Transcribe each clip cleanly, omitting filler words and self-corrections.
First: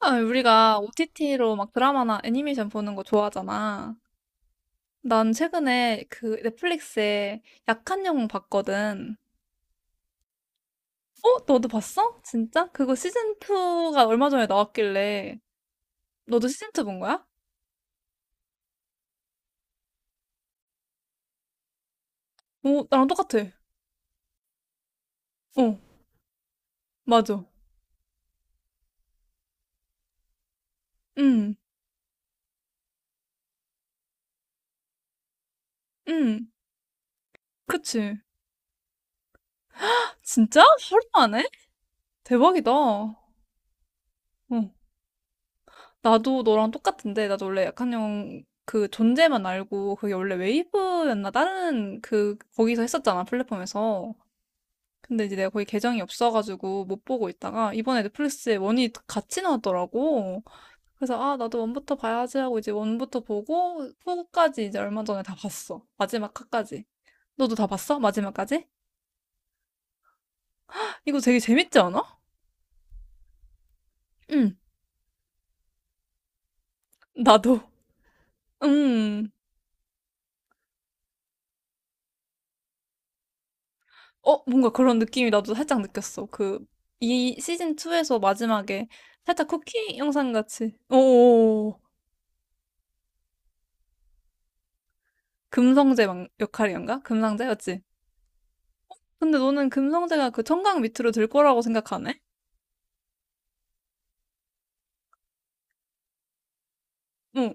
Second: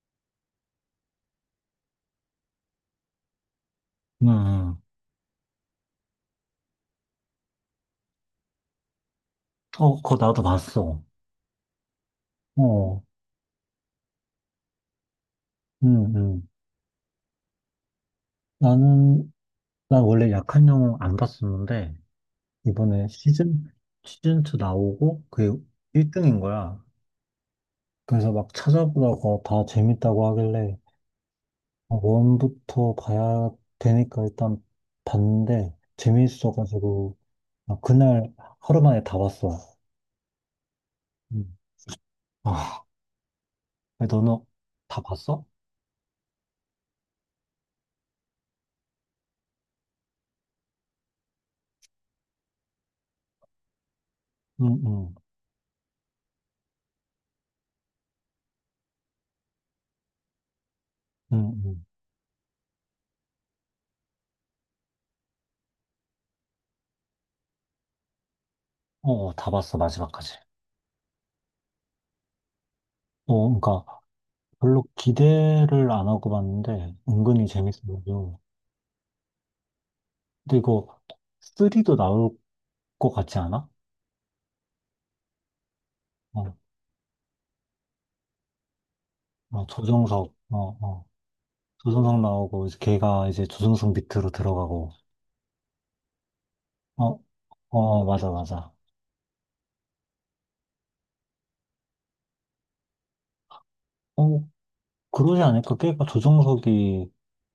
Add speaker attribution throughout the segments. Speaker 1: 아, 우리가 OTT로 막 드라마나 애니메이션 보는 거 좋아하잖아.
Speaker 2: 음,
Speaker 1: 난 최근에 그 넷플릭스에 약한 영웅 봤거든.
Speaker 2: 어, 그거 나도 봤어.
Speaker 1: 어? 너도 봤어? 진짜? 그거
Speaker 2: 어,
Speaker 1: 시즌2가 얼마 전에 나왔길래.
Speaker 2: 음,
Speaker 1: 너도
Speaker 2: 음.
Speaker 1: 시즌2 본 거야?
Speaker 2: 나는, 난 원래 약한 영웅 안 봤었는데,
Speaker 1: 오, 나랑
Speaker 2: 이번에
Speaker 1: 똑같아.
Speaker 2: 시즌2 나오고, 그게
Speaker 1: 어,
Speaker 2: 1등인 거야.
Speaker 1: 맞아.
Speaker 2: 그래서 막 찾아보다가 다 재밌다고 하길래,
Speaker 1: 응,
Speaker 2: 아, 원부터 봐야 되니까 일단 봤는데,
Speaker 1: 응,
Speaker 2: 재밌어가지고, 나
Speaker 1: 그치.
Speaker 2: 그날 하루 만에 다 봤어.
Speaker 1: 진짜? 하루 안 해?
Speaker 2: 음.
Speaker 1: 대박이다.
Speaker 2: 아,
Speaker 1: 어,
Speaker 2: 너는 다 봤어?
Speaker 1: 나도 너랑 똑같은데. 나도 원래 약한 영웅 그 존재만 알고 그게 원래 웨이브였나? 다른 그, 거기서 했었잖아, 플랫폼에서.
Speaker 2: 응, 응,
Speaker 1: 근데 이제 내가 거기 계정이 없어가지고 못 보고 있다가 이번에 넷플릭스에 원이 같이 나왔더라고. 그래서 아,
Speaker 2: 응,
Speaker 1: 나도
Speaker 2: 응.
Speaker 1: 원부터 봐야지 하고 이제 원부터 보고 후까지 이제 얼마 전에 다 봤어. 마지막 화까지. 너도 다 봤어? 마지막까지?
Speaker 2: 어, 다 봤어, 마지막까지.
Speaker 1: 이거 되게 재밌지 않아?
Speaker 2: 어, 그러니까,
Speaker 1: 응,
Speaker 2: 별로 기대를 안 하고 봤는데 은근히
Speaker 1: 나도.
Speaker 2: 재밌어요.
Speaker 1: 음.
Speaker 2: 근데 이거 3도 나올 것 같지 않아?
Speaker 1: 어, 뭔가 그런 느낌이 나도 살짝 느꼈어.
Speaker 2: 어,
Speaker 1: 그, 이 시즌2에서 마지막에 살짝
Speaker 2: 어,
Speaker 1: 쿠키 영상
Speaker 2: 조정석, 어,
Speaker 1: 같이.
Speaker 2: 어.
Speaker 1: 오,
Speaker 2: 조정석 나오고 이제 걔가 이제 조정석 밑으로 들어가고,
Speaker 1: 금성재 역할이었나?
Speaker 2: 어,
Speaker 1: 금상재였지?
Speaker 2: 어, 맞아, 맞아.
Speaker 1: 근데 너는 금성대가 그 청강 밑으로 들 거라고 생각하네?
Speaker 2: 어, 그러지 않을까? 걔가 조정석이
Speaker 1: 응,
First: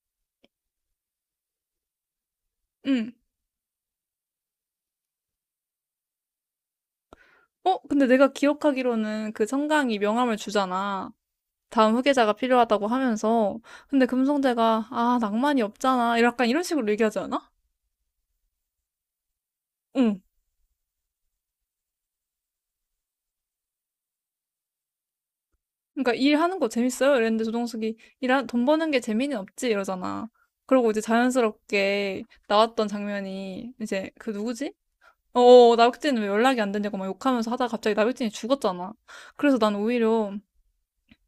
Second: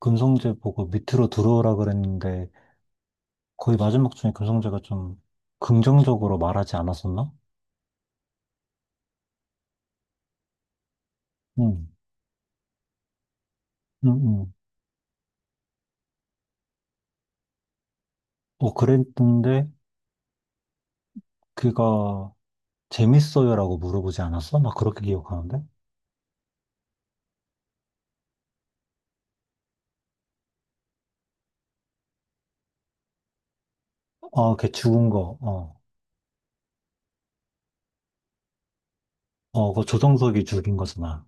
Speaker 2: 금성재 보고 밑으로 들어오라 그랬는데
Speaker 1: 응.
Speaker 2: 거의 마지막 중에 금성재가 좀 긍정적으로 말하지 않았었나?
Speaker 1: 어, 근데 내가 기억하기로는 그 청강이 명함을 주잖아.
Speaker 2: 응,
Speaker 1: 다음 후계자가 필요하다고 하면서. 근데
Speaker 2: 응, 응.
Speaker 1: 금성대가, 아, 낭만이 없잖아. 약간 이런 식으로 얘기하지 않아?
Speaker 2: 어, 그랬는데
Speaker 1: 응.
Speaker 2: 그가 재밌어요라고 물어보지 않았어? 막 그렇게 기억하는데?
Speaker 1: 그러니까 일하는 거 재밌어요? 이랬는데 조동숙이 돈 버는 게 재미는 없지? 이러잖아. 그러고 이제 자연스럽게 나왔던 장면이 이제
Speaker 2: 어?
Speaker 1: 그
Speaker 2: 어, 걔
Speaker 1: 누구지?
Speaker 2: 죽은 거,
Speaker 1: 어,
Speaker 2: 어,
Speaker 1: 나백진은 왜 연락이 안 되냐고 막 욕하면서 하다가 갑자기 나백진이 죽었잖아. 그래서
Speaker 2: 어,
Speaker 1: 난
Speaker 2: 그
Speaker 1: 오히려
Speaker 2: 조정석이 죽인 거잖아.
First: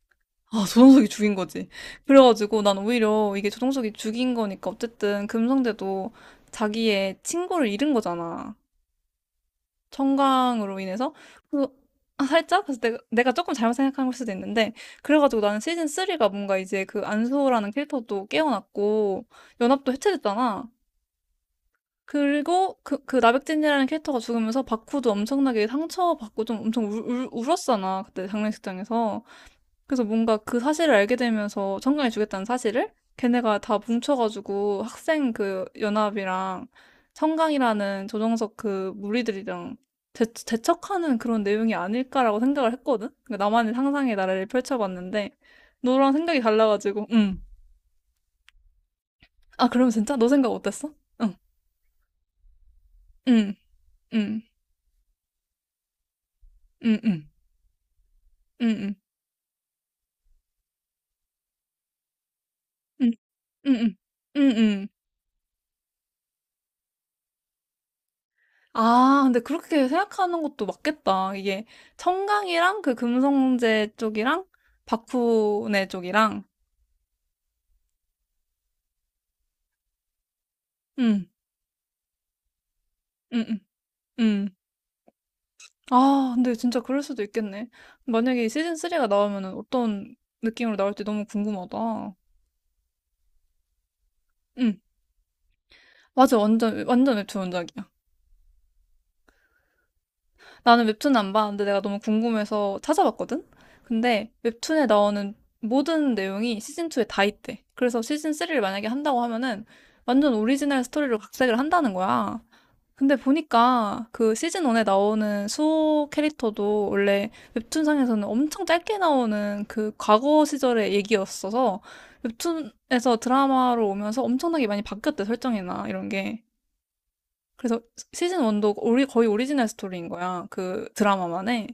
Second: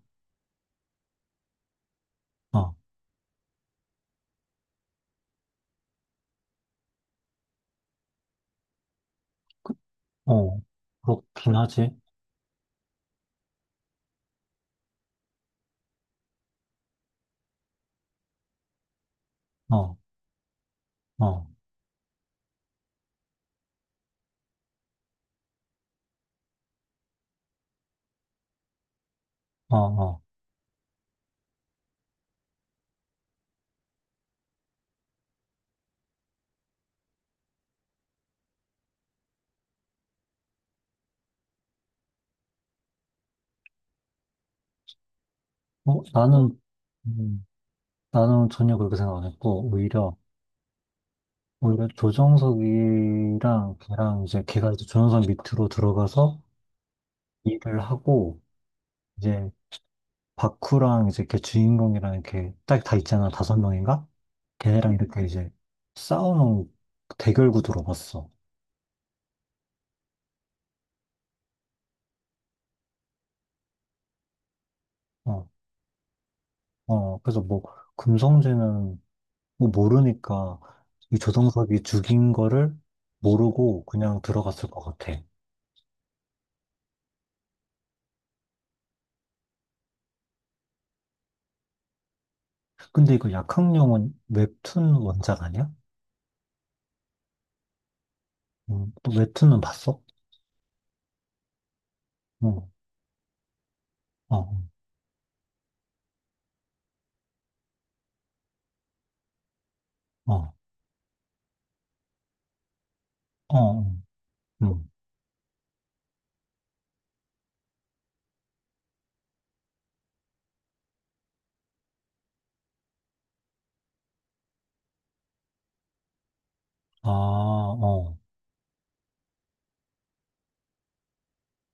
Speaker 1: 아, 조정석이 죽인 거지. 그래가지고
Speaker 2: 어,
Speaker 1: 난 오히려 이게 조정석이 죽인 거니까 어쨌든 금성대도 자기의 친구를 잃은 거잖아.
Speaker 2: 어,
Speaker 1: 청강으로 인해서.
Speaker 2: 그렇긴
Speaker 1: 그,
Speaker 2: 하지.
Speaker 1: 아, 살짝? 그래서 내가 조금 잘못 생각한 걸 수도 있는데. 그래가지고 나는 시즌 3가 뭔가 이제 그 안수호라는 캐릭터도 깨어났고, 연합도
Speaker 2: 어,
Speaker 1: 해체됐잖아.
Speaker 2: 어,
Speaker 1: 그리고 그, 그 나백진이라는 캐릭터가 죽으면서 바쿠도 엄청나게 상처받고 좀 엄청 울었잖아. 그때 장례식장에서.
Speaker 2: 어,
Speaker 1: 그래서
Speaker 2: 어.
Speaker 1: 뭔가 그 사실을 알게 되면서 청강이 주겠다는 사실을 걔네가 다 뭉쳐가지고 학생 그 연합이랑 청강이라는 조정석 그 무리들이랑 대척하는 그런 내용이 아닐까라고 생각을 했거든? 그러니까 나만의 상상의 나래를 펼쳐봤는데
Speaker 2: 어, 어,
Speaker 1: 너랑 생각이 달라가지고 응.
Speaker 2: 음, 나는 전혀 그렇게 생각 안
Speaker 1: 아,
Speaker 2: 했고,
Speaker 1: 그럼 진짜
Speaker 2: 오히려,
Speaker 1: 너 생각 어땠어? 응.
Speaker 2: 오히려
Speaker 1: 응.
Speaker 2: 조정석이랑 걔랑
Speaker 1: 응.
Speaker 2: 이제 걔가 이제 조정석 밑으로 들어가서
Speaker 1: 응. 응.
Speaker 2: 일을 하고,
Speaker 1: 응. 응.
Speaker 2: 이제 바쿠랑 이제 걔 주인공이랑 이렇게 딱 다
Speaker 1: 응.
Speaker 2: 있잖아. 다섯
Speaker 1: 응. 응.
Speaker 2: 명인가?
Speaker 1: 응. 응.
Speaker 2: 걔네랑 이렇게 이제 싸우는 대결 구도로 봤어.
Speaker 1: 아, 근데 그렇게 생각하는 것도 맞겠다. 이게 청강이랑 그 금성제 쪽이랑 박
Speaker 2: 어,
Speaker 1: 훈의 쪽이랑
Speaker 2: 어, 그래서 뭐, 금성재는 뭐 모르니까 이
Speaker 1: 음,
Speaker 2: 조성석이 죽인 거를
Speaker 1: 음, 음,
Speaker 2: 모르고 그냥
Speaker 1: 음.
Speaker 2: 들어갔을 것 같아.
Speaker 1: 아, 근데 진짜 그럴 수도 있겠네. 만약에 시즌 3가 나오면은 어떤 느낌으로 나올지 너무 궁금하다.
Speaker 2: 근데 이거 약학령은
Speaker 1: 응,
Speaker 2: 웹툰 원작 아니야?
Speaker 1: 맞아. 완전 완전 웹툰 원작이야.
Speaker 2: 또 웹툰은 봤어?
Speaker 1: 나는 웹툰 안 봤는데 내가 너무
Speaker 2: 응,
Speaker 1: 궁금해서 찾아봤거든? 근데
Speaker 2: 어,
Speaker 1: 웹툰에 나오는 모든 내용이 시즌2에 다 있대. 그래서 시즌3를 만약에 한다고 하면은 완전
Speaker 2: 어,
Speaker 1: 오리지널 스토리로 각색을 한다는 거야. 근데
Speaker 2: 어, 어,
Speaker 1: 보니까 그 시즌1에
Speaker 2: 응,
Speaker 1: 나오는 수호 캐릭터도 원래 웹툰상에서는 엄청 짧게 나오는 그 과거 시절의 얘기였어서 웹툰에서 드라마로 오면서 엄청나게 많이 바뀌었대, 설정이나 이런 게.
Speaker 2: 아,
Speaker 1: 그래서
Speaker 2: 어,
Speaker 1: 시즌 1도 거의 오리지널 스토리인 거야. 그 드라마만에.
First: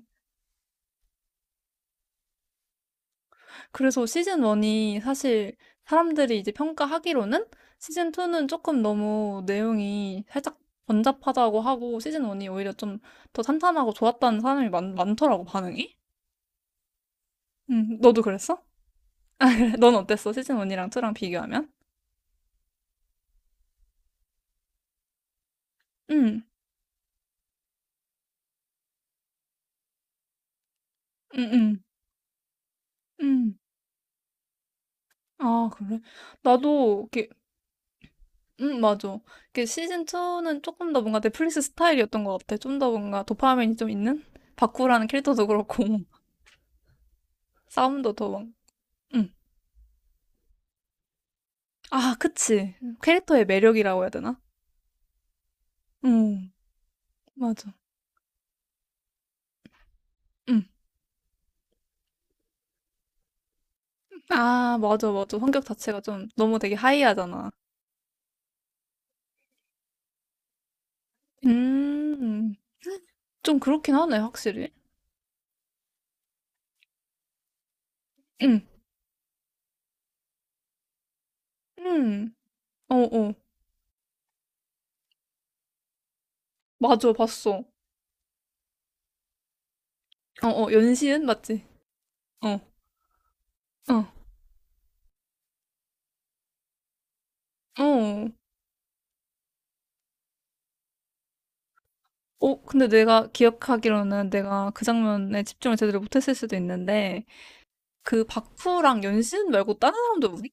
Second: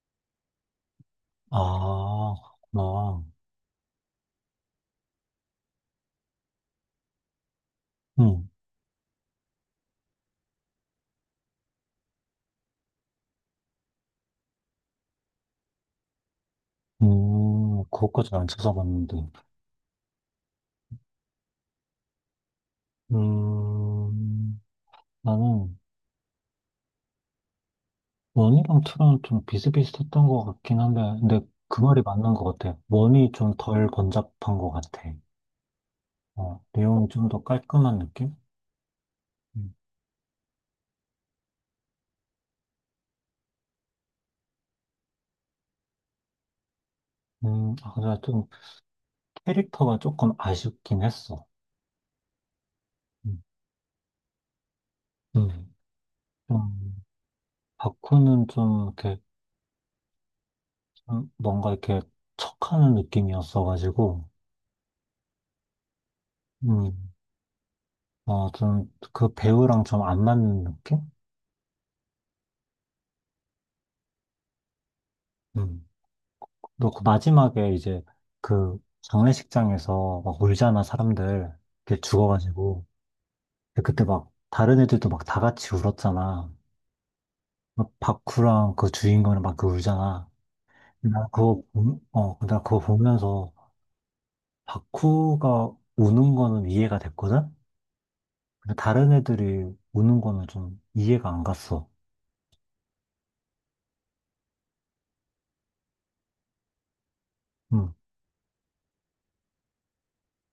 Speaker 2: 아, 그렇구나.
Speaker 1: 그래서 시즌 1이 사실 사람들이 이제 평가하기로는 시즌 2는
Speaker 2: 응,
Speaker 1: 조금 너무 내용이 살짝 번잡하다고 하고 시즌 1이 오히려 좀 더 탄탄하고 좋았다는 사람이 많더라고, 반응이. 너도
Speaker 2: 그것까지는 안
Speaker 1: 그랬어?
Speaker 2: 찾아봤는데.
Speaker 1: 아, 그래. 넌 어땠어? 시즌 1이랑 2랑 비교하면?
Speaker 2: 음, 나는
Speaker 1: 음,
Speaker 2: 원이랑 투랑 좀 비슷비슷했던 것 같긴 한데,
Speaker 1: 음,
Speaker 2: 근데 그
Speaker 1: 음,
Speaker 2: 말이 맞는 것 같아. 원이 좀
Speaker 1: 음.
Speaker 2: 덜 번잡한 것 같아.
Speaker 1: 아, 그래?
Speaker 2: 어, 내용이
Speaker 1: 나도
Speaker 2: 좀
Speaker 1: 이렇게
Speaker 2: 더 깔끔한 느낌?
Speaker 1: 맞아. 그
Speaker 2: 음,
Speaker 1: 시즌 2는 조금 더 뭔가 넷플릭스 스타일이었던 것 같아. 좀 더 뭔가 도파민이 좀 있는? 바쿠라는 캐릭터도 그렇고,
Speaker 2: 아,
Speaker 1: 싸움도
Speaker 2: 근데
Speaker 1: 더 막,
Speaker 2: 좀
Speaker 1: 음.
Speaker 2: 캐릭터가 조금 아쉽긴 했어.
Speaker 1: 아, 그치.
Speaker 2: 음,
Speaker 1: 캐릭터의 매력이라고 해야 되나?
Speaker 2: 음.
Speaker 1: 음,
Speaker 2: 좀,
Speaker 1: 맞아.
Speaker 2: 바쿠는 좀 이렇게,
Speaker 1: 음.
Speaker 2: 좀 뭔가 이렇게 척하는 느낌이었어가지고,
Speaker 1: 아, 맞아, 맞아. 성격 자체가 좀 너무 되게
Speaker 2: 음,
Speaker 1: 하이하잖아.
Speaker 2: 어, 좀 그 배우랑 좀 안 맞는 느낌?
Speaker 1: 음, 좀 그렇긴 하네, 확실히.
Speaker 2: 음. 너 그 마지막에 이제
Speaker 1: 음,
Speaker 2: 그 장례식장에서 막 울잖아, 사람들. 이렇게
Speaker 1: 음.
Speaker 2: 죽어가지고.
Speaker 1: 어, 어.
Speaker 2: 근데 그때 막 다른 애들도 막 다 같이 울었잖아.
Speaker 1: 맞아, 봤어.
Speaker 2: 막 바쿠랑 그 주인공이랑 막 그 울잖아.
Speaker 1: 어, 어. 연시은? 맞지? 어,
Speaker 2: 나 그거 보면서
Speaker 1: 어,
Speaker 2: 바쿠가 우는 거는 이해가 됐거든?
Speaker 1: 어.
Speaker 2: 근데 다른 애들이 우는 거는 좀 이해가 안 갔어.
Speaker 1: 어, 근데 내가 기억하기로는 내가 그 장면에 집중을 제대로 못했을 수도 있는데,
Speaker 2: 응.
Speaker 1: 그 박후랑 연신 말고 다른 사람도 우리?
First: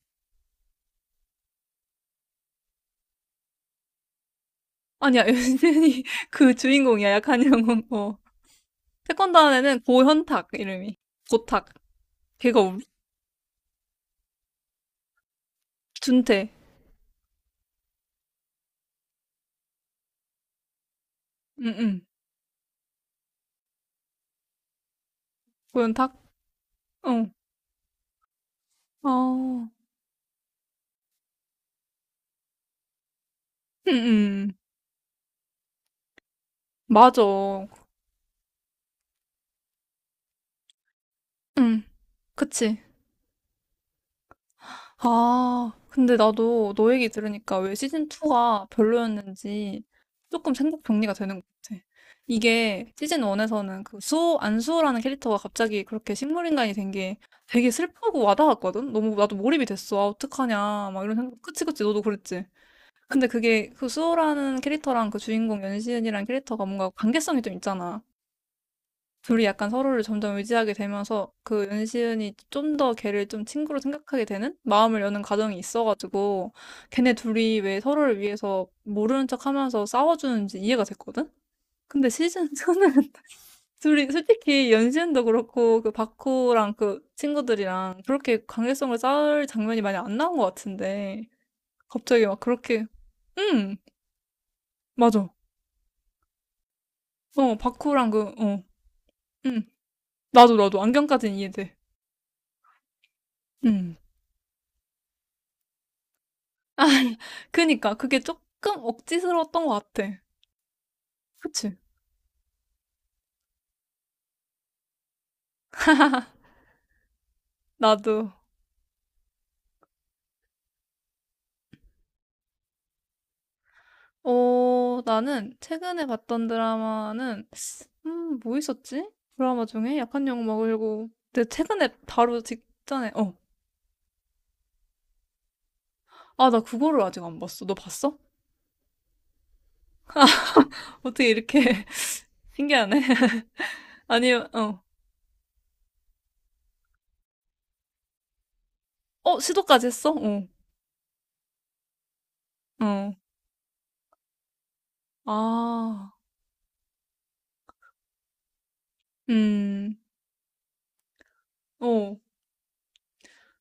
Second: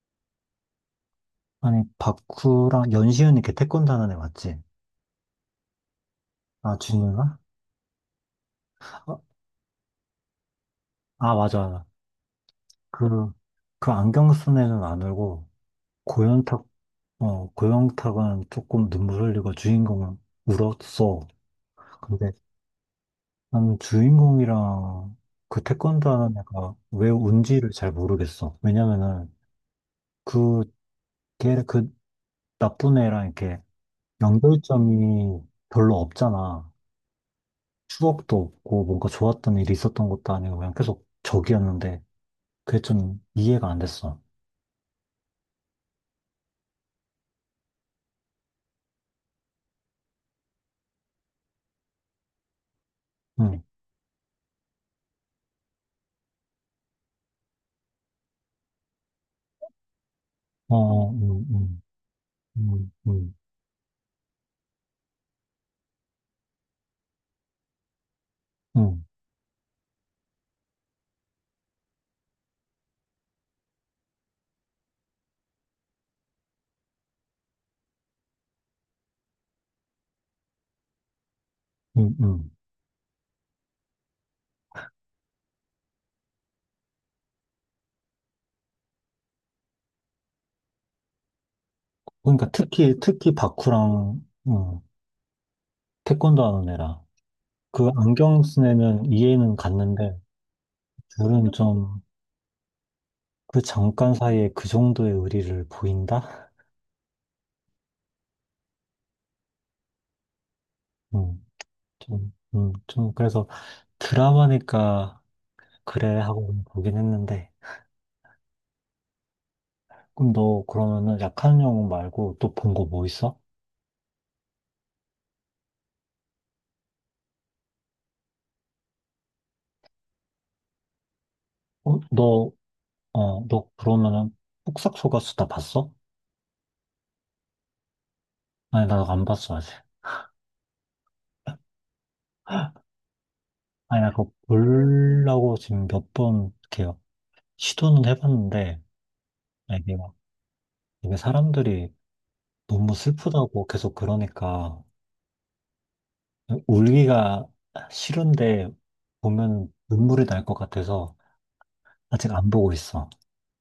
Speaker 2: 아니, 바쿠랑 연시은이 걔 태권도 하는 애 맞지?
Speaker 1: 아니야, 연신이 그
Speaker 2: 아,
Speaker 1: 주인공이야,
Speaker 2: 주인공아?
Speaker 1: 약한 영혼. 어.
Speaker 2: 아,
Speaker 1: 태권도 안에는 고현탁, 이름이.
Speaker 2: 아,
Speaker 1: 고탁.
Speaker 2: 맞아.
Speaker 1: 걔가 우리?
Speaker 2: 그, 그 안경 쓴 애는 안 울고,
Speaker 1: 준태.
Speaker 2: 고현탁, 어, 고영탁은 조금 눈물 흘리고 주인공은 울었어.
Speaker 1: 응, 응.
Speaker 2: 근데 나는 주인공이랑 그 태권도
Speaker 1: 고현탁?
Speaker 2: 하는 애가 왜
Speaker 1: 어.
Speaker 2: 운지를 잘 모르겠어. 왜냐면은
Speaker 1: 아,
Speaker 2: 그, 그 나쁜 애랑 이렇게
Speaker 1: 응, 응.
Speaker 2: 연결점이 별로 없잖아.
Speaker 1: 맞아.
Speaker 2: 추억도 없고 뭔가 좋았던 일이 있었던 것도 아니고 그냥 계속
Speaker 1: 응,
Speaker 2: 적이었는데 그게
Speaker 1: 그치.
Speaker 2: 좀 이해가 안 됐어.
Speaker 1: 아, 근데 나도 너 얘기 들으니까 왜 시즌2가 별로였는지 조금 생각 정리가 되는 것 같아. 이게
Speaker 2: 응.
Speaker 1: 시즌1에서는 그 수호, 안수호라는 캐릭터가 갑자기 그렇게 식물인간이 된 게 되게 슬프고 와닿았거든? 너무 나도 몰입이 됐어. 아,
Speaker 2: 어,
Speaker 1: 어떡하냐. 막
Speaker 2: 어,
Speaker 1: 이런 생각. 그치, 그치. 너도 그랬지.
Speaker 2: 음,
Speaker 1: 근데
Speaker 2: 음.
Speaker 1: 그게 그 수호라는 캐릭터랑 그 주인공 연시은이라는 캐릭터가 뭔가 관계성이 좀 있잖아.
Speaker 2: 응,
Speaker 1: 둘이 약간 서로를 점점 의지하게 되면서 그 윤시은이 좀 더 걔를 좀 친구로 생각하게 되는 마음을 여는 과정이 있어가지고 걔네 둘이 왜 서로를 위해서 모르는 척 하면서 싸워주는지 이해가 됐거든? 근데
Speaker 2: 응,
Speaker 1: 시즌
Speaker 2: 응.
Speaker 1: 2는 둘이 솔직히 연시은도 그렇고 그 바쿠랑 그 친구들이랑 그렇게 관계성을 쌓을 장면이 많이 안 나온 것 같은데 갑자기 막
Speaker 2: 그러니까
Speaker 1: 그렇게
Speaker 2: 특히
Speaker 1: 응
Speaker 2: 바쿠랑, 음,
Speaker 1: 맞아
Speaker 2: 태권도 하는 애라.
Speaker 1: 어
Speaker 2: 그
Speaker 1: 바쿠랑 그
Speaker 2: 안경
Speaker 1: 어
Speaker 2: 쓴 애는 이해는
Speaker 1: 응
Speaker 2: 갔는데,
Speaker 1: 나도 안경까지는
Speaker 2: 둘은
Speaker 1: 이해돼
Speaker 2: 좀, 그
Speaker 1: 응
Speaker 2: 잠깐 사이에 그 정도의 의리를 보인다?
Speaker 1: 아, 그니까 그게 조금 억지스러웠던 것 같아.
Speaker 2: 응,
Speaker 1: 그치?
Speaker 2: 좀, 좀, 그래서 드라마니까, 그래, 하고 보긴 했는데.
Speaker 1: 나도.
Speaker 2: 그럼 너 그러면은 약한 영웅 말고 또 본 거 뭐 있어?
Speaker 1: 어, 나는 최근에 봤던 드라마는 뭐 있었지? 드라마 중에 약한 약 먹으려고. 근데 최근에
Speaker 2: 어,
Speaker 1: 바로
Speaker 2: 너,
Speaker 1: 직전에 어.
Speaker 2: 너 그러면은 폭삭 속가수다 봤어?
Speaker 1: 아, 나 그거를 아직 안 봤어. 너 봤어?
Speaker 2: 아니, 나 안 봤어, 아직.
Speaker 1: 어떻게 이렇게 신기하네.
Speaker 2: 아니, 나 그거
Speaker 1: 아니, 어.
Speaker 2: 보려고 지금 몇 번 이렇게 시도는 해봤는데,
Speaker 1: 어,
Speaker 2: 아,
Speaker 1: 시도까지
Speaker 2: 이게
Speaker 1: 했어?
Speaker 2: 막,
Speaker 1: 어.
Speaker 2: 이게 사람들이 너무
Speaker 1: 어.
Speaker 2: 슬프다고 계속 그러니까,
Speaker 1: 아.
Speaker 2: 울기가 싫은데, 보면
Speaker 1: 음.
Speaker 2: 눈물이 날 것 같아서,
Speaker 1: 어.
Speaker 2: 아직 안 보고 있어.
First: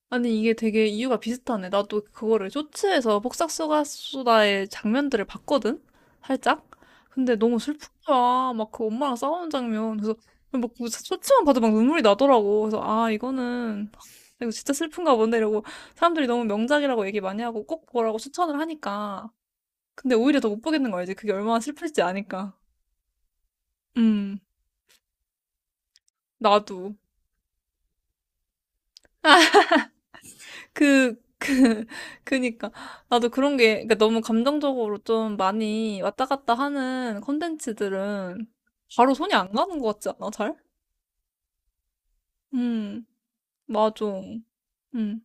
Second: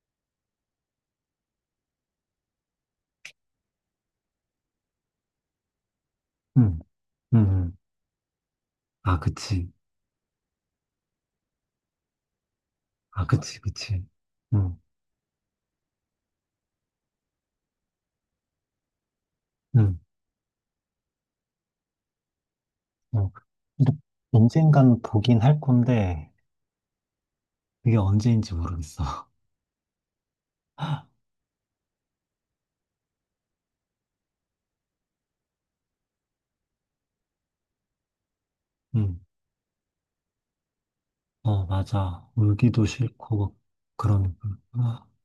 Speaker 1: 아니, 이게 되게 이유가 비슷하네. 나도 그거를 쇼츠에서 폭삭소가수다의 장면들을 봤거든? 살짝?
Speaker 2: 응,
Speaker 1: 근데
Speaker 2: 응,
Speaker 1: 너무
Speaker 2: 응.
Speaker 1: 슬픈 거야. 막 그 엄마랑
Speaker 2: 아,
Speaker 1: 싸우는
Speaker 2: 그치.
Speaker 1: 장면. 그래서 막그 쇼츠만 봐도 막 눈물이 나더라고. 그래서 아,
Speaker 2: 아, 그치,
Speaker 1: 이거는,
Speaker 2: 그치.
Speaker 1: 이거 진짜
Speaker 2: 응,
Speaker 1: 슬픈가 본데 이러고 사람들이 너무 명작이라고 얘기 많이 하고 꼭 보라고 추천을 하니까.
Speaker 2: 응.
Speaker 1: 근데 오히려 더 못 보겠는 거 알지? 그게 얼마나 슬플지 아니까.
Speaker 2: 어, 근데
Speaker 1: 음,
Speaker 2: 언젠간 보긴 할 건데,
Speaker 1: 나도.
Speaker 2: 그게 언제인지 모르겠어.
Speaker 1: 그, 그, 그니까. 나도 그런 게, 그러니까 너무 감정적으로 좀 많이 왔다 갔다 하는 콘텐츠들은 바로
Speaker 2: 응,
Speaker 1: 손이 안 가는 것 같지 않아, 잘?
Speaker 2: 어, 맞아. 울기도
Speaker 1: 음,
Speaker 2: 싫고,
Speaker 1: 맞아.
Speaker 2: 그러니까.
Speaker 1: 음,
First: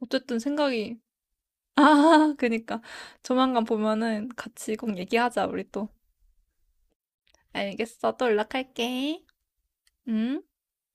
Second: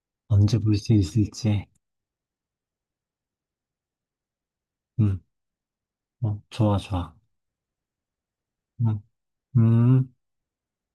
Speaker 1: 어쨌든
Speaker 2: 언제 볼 수
Speaker 1: 생각이,
Speaker 2: 있을지.
Speaker 1: 아, 그니까. 조만간 보면은 같이 꼭
Speaker 2: 음,
Speaker 1: 얘기하자, 우리 또.
Speaker 2: 어, 좋아, 좋아.
Speaker 1: 알겠어. 또
Speaker 2: 음,
Speaker 1: 연락할게.
Speaker 2: 음.
Speaker 1: 음.